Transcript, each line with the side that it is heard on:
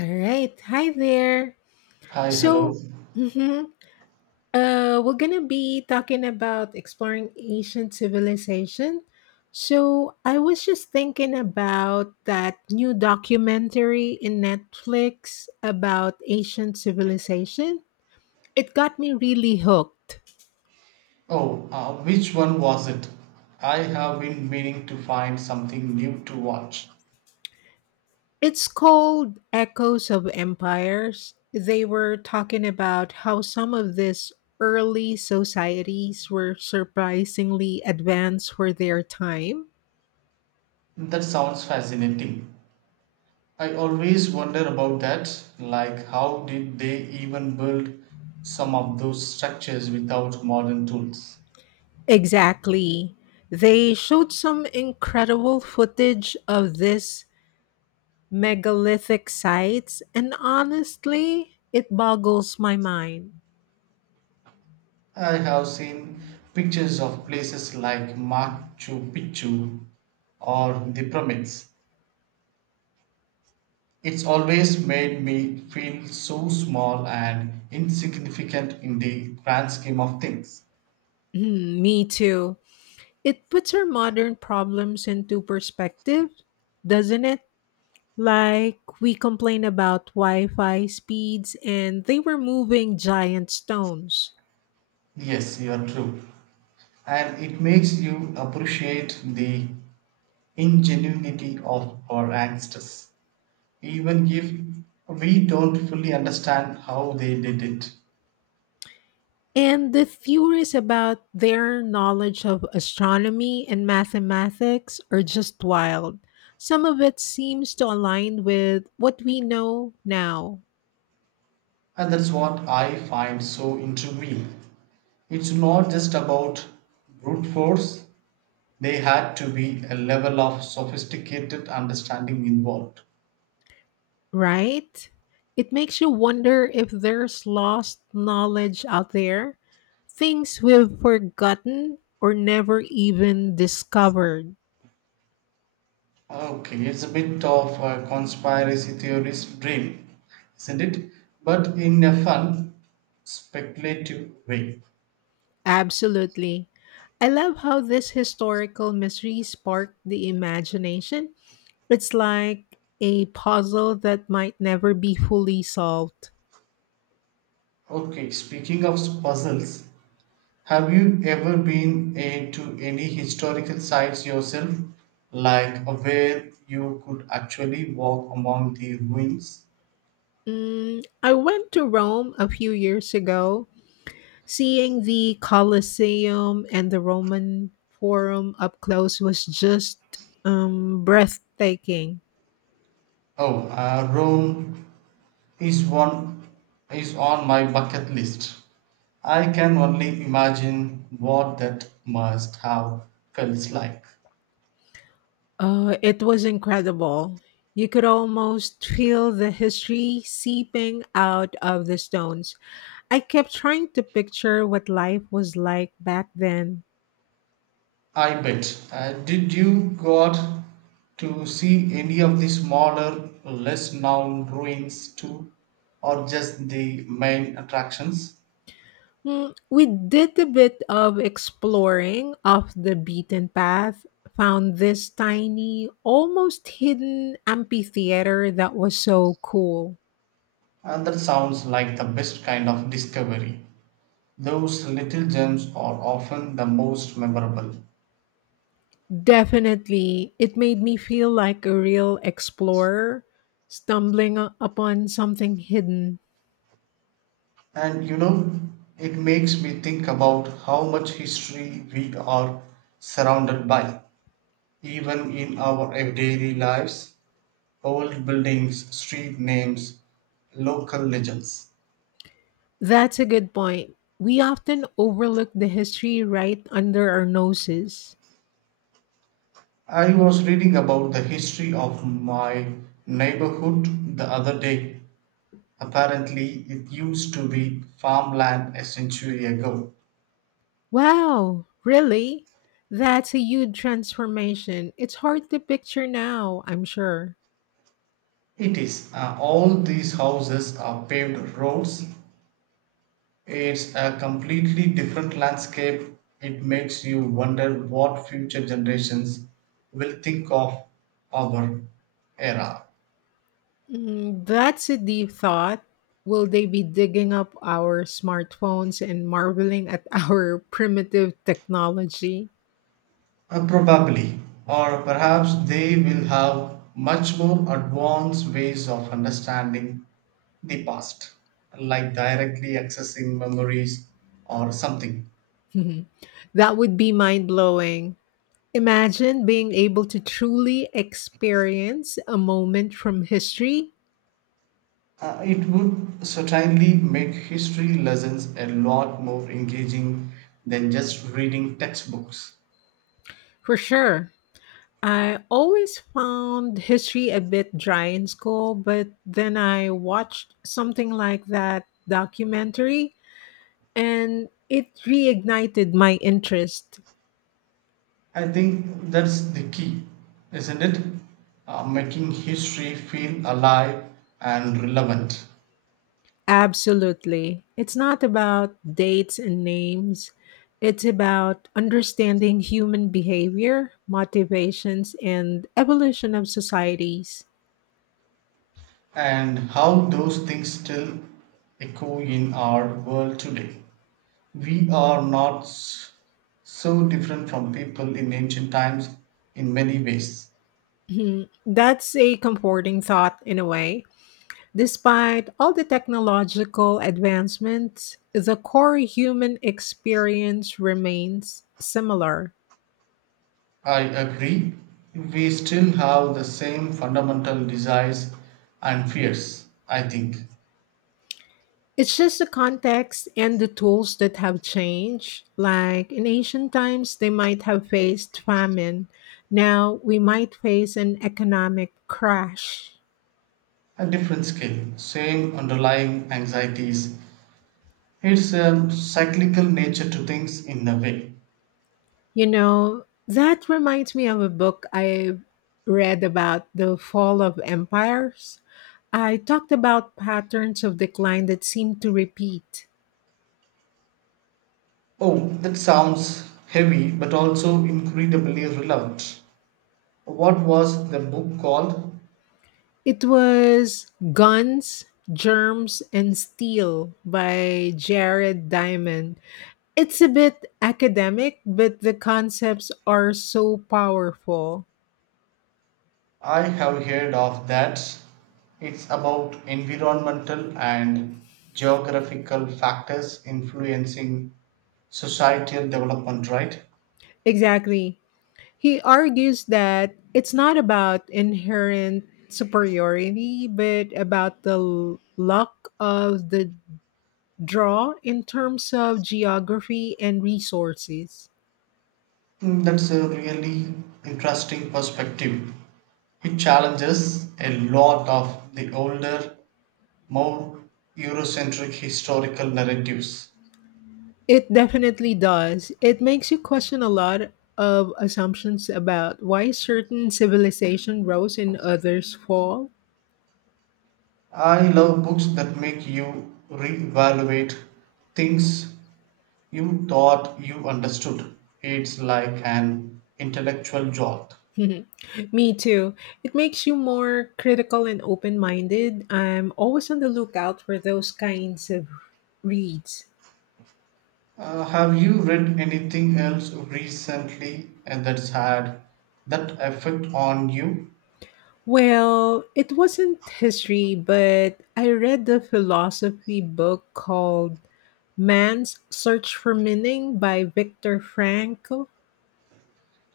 left: All right. Hi there.
right: Hi, hello.
left: So, mhm, we're going to be talking about exploring ancient civilization. So, I was just thinking about that new documentary in Netflix about ancient civilization. It got me really hooked.
right: Oh, which one was it? I have been meaning to find something new to watch.
left: It's called Echoes of Empires. They were talking about how some of these early societies were surprisingly advanced for their time.
right: That sounds fascinating. I always wonder about that. Like, how did they even build some of those structures without modern tools?
left: Exactly. They showed some incredible footage of these megalithic sites, and honestly, it boggles my mind.
right: I have seen pictures of places like Machu Picchu or the pyramids. It's always made me feel so small and insignificant in the grand scheme of things.
left: Hmm, me too. It puts our modern problems into perspective, doesn't it? Like, we complain about Wi Fi speeds and they were moving giant stones.
right: Yes, you are true. And it makes you appreciate the ingenuity of our ancestors, even if we don't fully understand how they did it.
left: And the theories about their knowledge of astronomy and mathematics are just wild. Some of it seems to align with what we know now.
right: And that's what I find so intriguing. It's not just about brute force. They had to be a level of sophisticated understanding involved.
left: Right? It makes you wonder if there's lost knowledge out there, things we've forgotten or never even discovered.
right: Okay, it's a bit of a conspiracy theorist dream, isn't it? But in a fun, speculative way.
left: Absolutely. I love how this historical mystery sparked the imagination. It's like a puzzle that might never be fully solved.
right: Okay, speaking of puzzles, have you ever been to any historical sites yourself? Like where you could actually walk among the ruins?
left: Mm, I went to Rome a few years ago. Seeing the Colosseum and the Roman Forum up close was just breathtaking.
right: Oh, Rome is one is on my bucket list. I can only imagine what that must have felt like.
left: It was incredible. You could almost feel the history seeping out of the stones. I kept trying to picture what life was like back then.
right: I bet. Did you go out to see any of the smaller, less known ruins too, or just the main attractions?
left: Mm, we did a bit of exploring off the beaten path, found this tiny, almost hidden amphitheater that was so cool.
right: And that sounds like the best kind of discovery. Those little gems are often the most memorable.
left: Definitely, it made me feel like a real explorer stumbling upon something hidden.
right: And you know, it makes me think about how much history we are surrounded by, even in our everyday lives: old buildings, street names, local legends.
left: That's a good point. We often overlook the history right under our noses.
right: I was reading about the history of my neighborhood the other day. Apparently, it used to be farmland a century ago.
left: Wow, really? That's a huge transformation. It's hard to picture now, I'm sure.
right: It is. All these houses are paved roads. It's a completely different landscape. It makes you wonder what future generations will think of our era.
left: Mm, that's a deep thought. Will they be digging up our smartphones and marveling at our primitive technology?
right: Probably, or perhaps they will have much more advanced ways of understanding the past, like directly accessing memories or something.
left: That would be mind blowing. Imagine being able to truly experience a moment from history.
right: It would certainly make history lessons a lot more engaging than just reading textbooks.
left: For sure. I always found history a bit dry in school, but then I watched something like that documentary and it reignited my interest.
right: I think that's the key, isn't it? Making history feel alive and relevant,
left: Absolutely. It's not about dates and names, it's about understanding human behavior, motivations, and evolution of societies.
right: and how those things still echo in our world today. We are not so different from people in ancient times in many ways.
left: That's a comforting thought in a way. Despite all the technological advancements, the core human experience remains similar.
right: I agree, we still have the same fundamental desires and fears, I think.
left: It's just the context and the tools that have changed. Like in ancient times, they might have faced famine. Now we might face an economic crash.
right: A different scale, same underlying anxieties. It's a cyclical nature to things in a way.
left: You know, that reminds me of a book I read about the fall of empires. I talked about patterns of decline that seemed to repeat.
right: Oh, that sounds heavy but also incredibly relevant. What was the book called?
left: It was Guns, Germs, and Steel by Jared Diamond. It's a bit academic, but the concepts are so powerful.
right: I have heard of that. It's about environmental and geographical factors influencing societal development, right?
left: Exactly. He argues that it's not about inherent superiority, but about the luck of the draw in terms of geography and resources.
right: Mm, that's a really interesting perspective. It challenges a lot of the older, more Eurocentric historical narratives.
left: It definitely does. It makes you question a lot of assumptions about why certain civilization rose and others fall.
right: I love books that make you reevaluate things you thought you understood. It's like an intellectual jolt.
left: Me too. It makes you more critical and open minded. I'm always on the lookout for those kinds of reads.
right: Have you read anything else recently and that's had that effect on you?
left: Well, it wasn't history, but I read the philosophy book called Man's Search for Meaning by Viktor Frankl.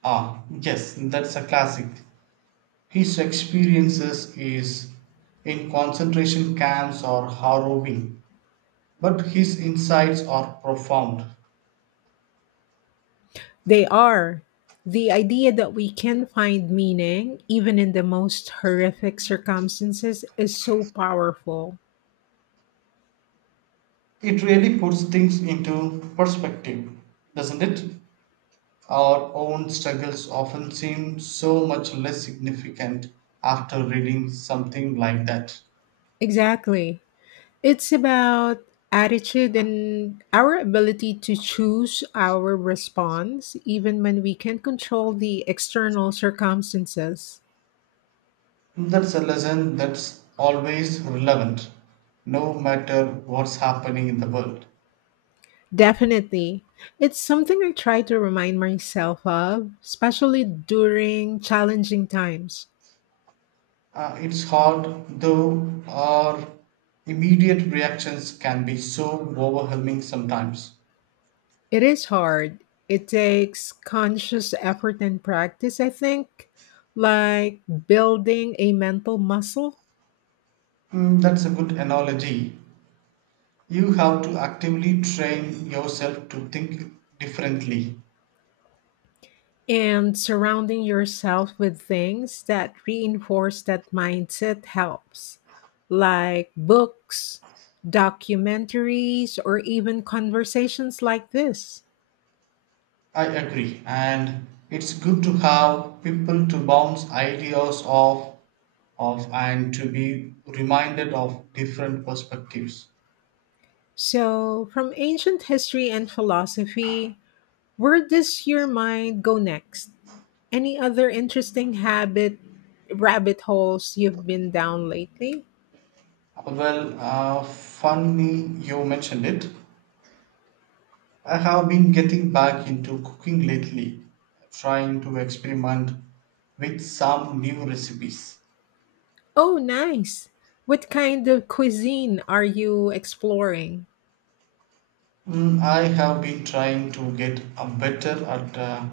right: Ah, yes, that's a classic. His experiences is in concentration camps or harrowing, but his insights are profound.
left: They are the idea that we can find meaning even in the most horrific circumstances is so powerful.
right: It really puts things into perspective, doesn't it? Our own struggles often seem so much less significant after reading something like that.
left: Exactly. It's about attitude and our ability to choose our response even when we can't control the external circumstances.
right: That's a lesson that's always relevant, no matter what's happening in the world.
left: Definitely. It's something I try to remind myself of, especially during challenging times.
right: It's hard, though, our immediate reactions can be so overwhelming sometimes.
left: It is hard. It takes conscious effort and practice, I think, like building a mental muscle
right: Mm, that's a good analogy. You have to actively train yourself to think differently.
left: and surrounding yourself with things that reinforce that mindset helps, like books, documentaries, or even conversations like this.
right: I agree. And it's good to have people to bounce ideas off of and to be reminded of different perspectives.
left: So, from ancient history and philosophy, where does your mind go next? Any other interesting habit rabbit holes you've been down lately?
right: Well, funny you mentioned it. I have been getting back into cooking lately, trying to experiment with some new recipes.
left: Oh, nice. What kind of cuisine are you exploring?
right: Mm, I have been trying to get better at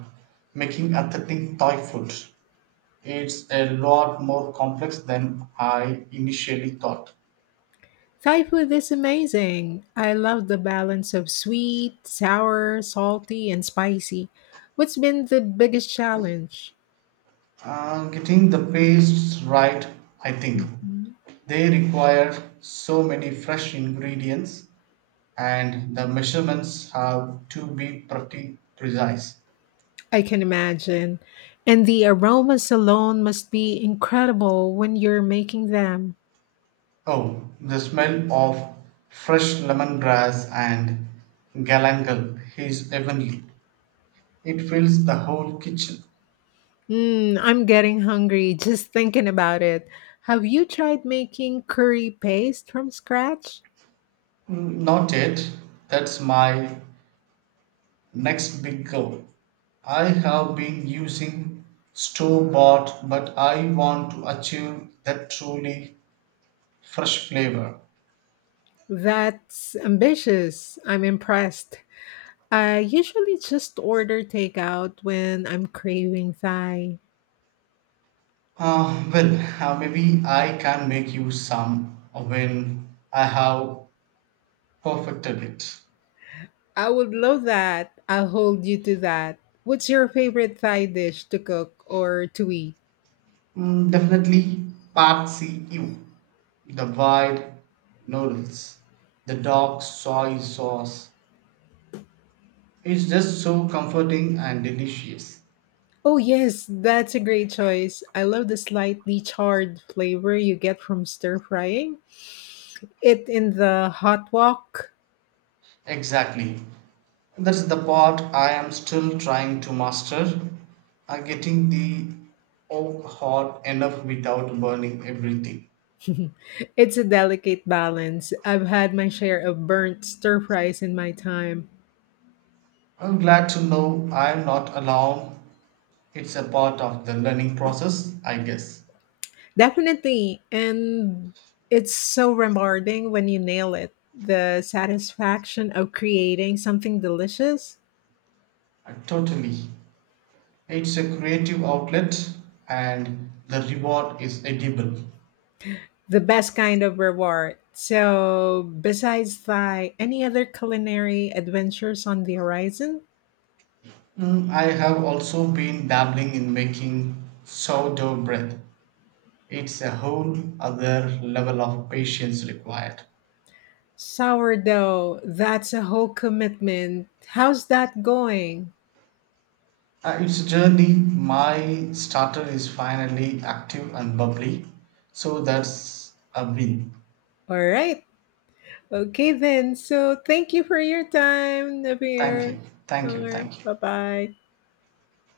right: making authentic Thai food. It's a lot more complex than I initially thought.
left: Thai food is amazing. I love the balance of sweet, sour, salty, and spicy. What's been the biggest challenge?
right: Getting the pastes right, I think.
left: Mhm.
right: They require so many fresh ingredients, and the measurements have to be pretty precise.
left: I can imagine. And the aromas alone must be incredible when you're making them.
right: Oh, the smell of fresh lemongrass and galangal is heavenly. It fills the whole kitchen.
left: Mm, I'm getting hungry just thinking about it. Have you tried making curry paste from scratch?
right: Not yet. That's my next big goal. I have been using store bought, but I want to achieve that truly fresh flavor.
left: That's ambitious. I'm impressed. I usually just order takeout when I'm craving Thai.
right: Uh, well, Maybe I can make you some when I have perfected it.
left: I would love that. I'll hold you to that. What's your favorite Thai dish to cook or to eat?
right: Mm, definitely Patsy you. The wide noodles, the dark soy sauce. It's just so comforting and delicious.
left: Oh, yes, that's a great choice. I love the slightly charred flavor you get from stir frying it in the hot wok.
right: Exactly. That's the part I am still trying to master. I'm getting the oak hot enough without burning everything.
left: It's a delicate balance. I've had my share of burnt stir fries in my time.
right: I'm glad to know I'm not alone. It's a part of the learning process, I guess.
left: Definitely. And it's so rewarding when you nail it. The satisfaction of creating something delicious.
right: Totally. It's a creative outlet and the reward is edible.
left: The best kind of reward. So, besides Thai, any other culinary adventures on the horizon?
right: Mm, I have also been dabbling in making sourdough bread. It's a whole other level of patience required.
left: Sourdough, that's a whole commitment. How's that going?
right: It's a journey. My starter is finally active and bubbly, so that's a win.
left: All right. Okay, then. So, thank you for your time,
right: Thank
left: Nabir.
right: you, thank you,
left: Bye
right: thank you.
left: bye.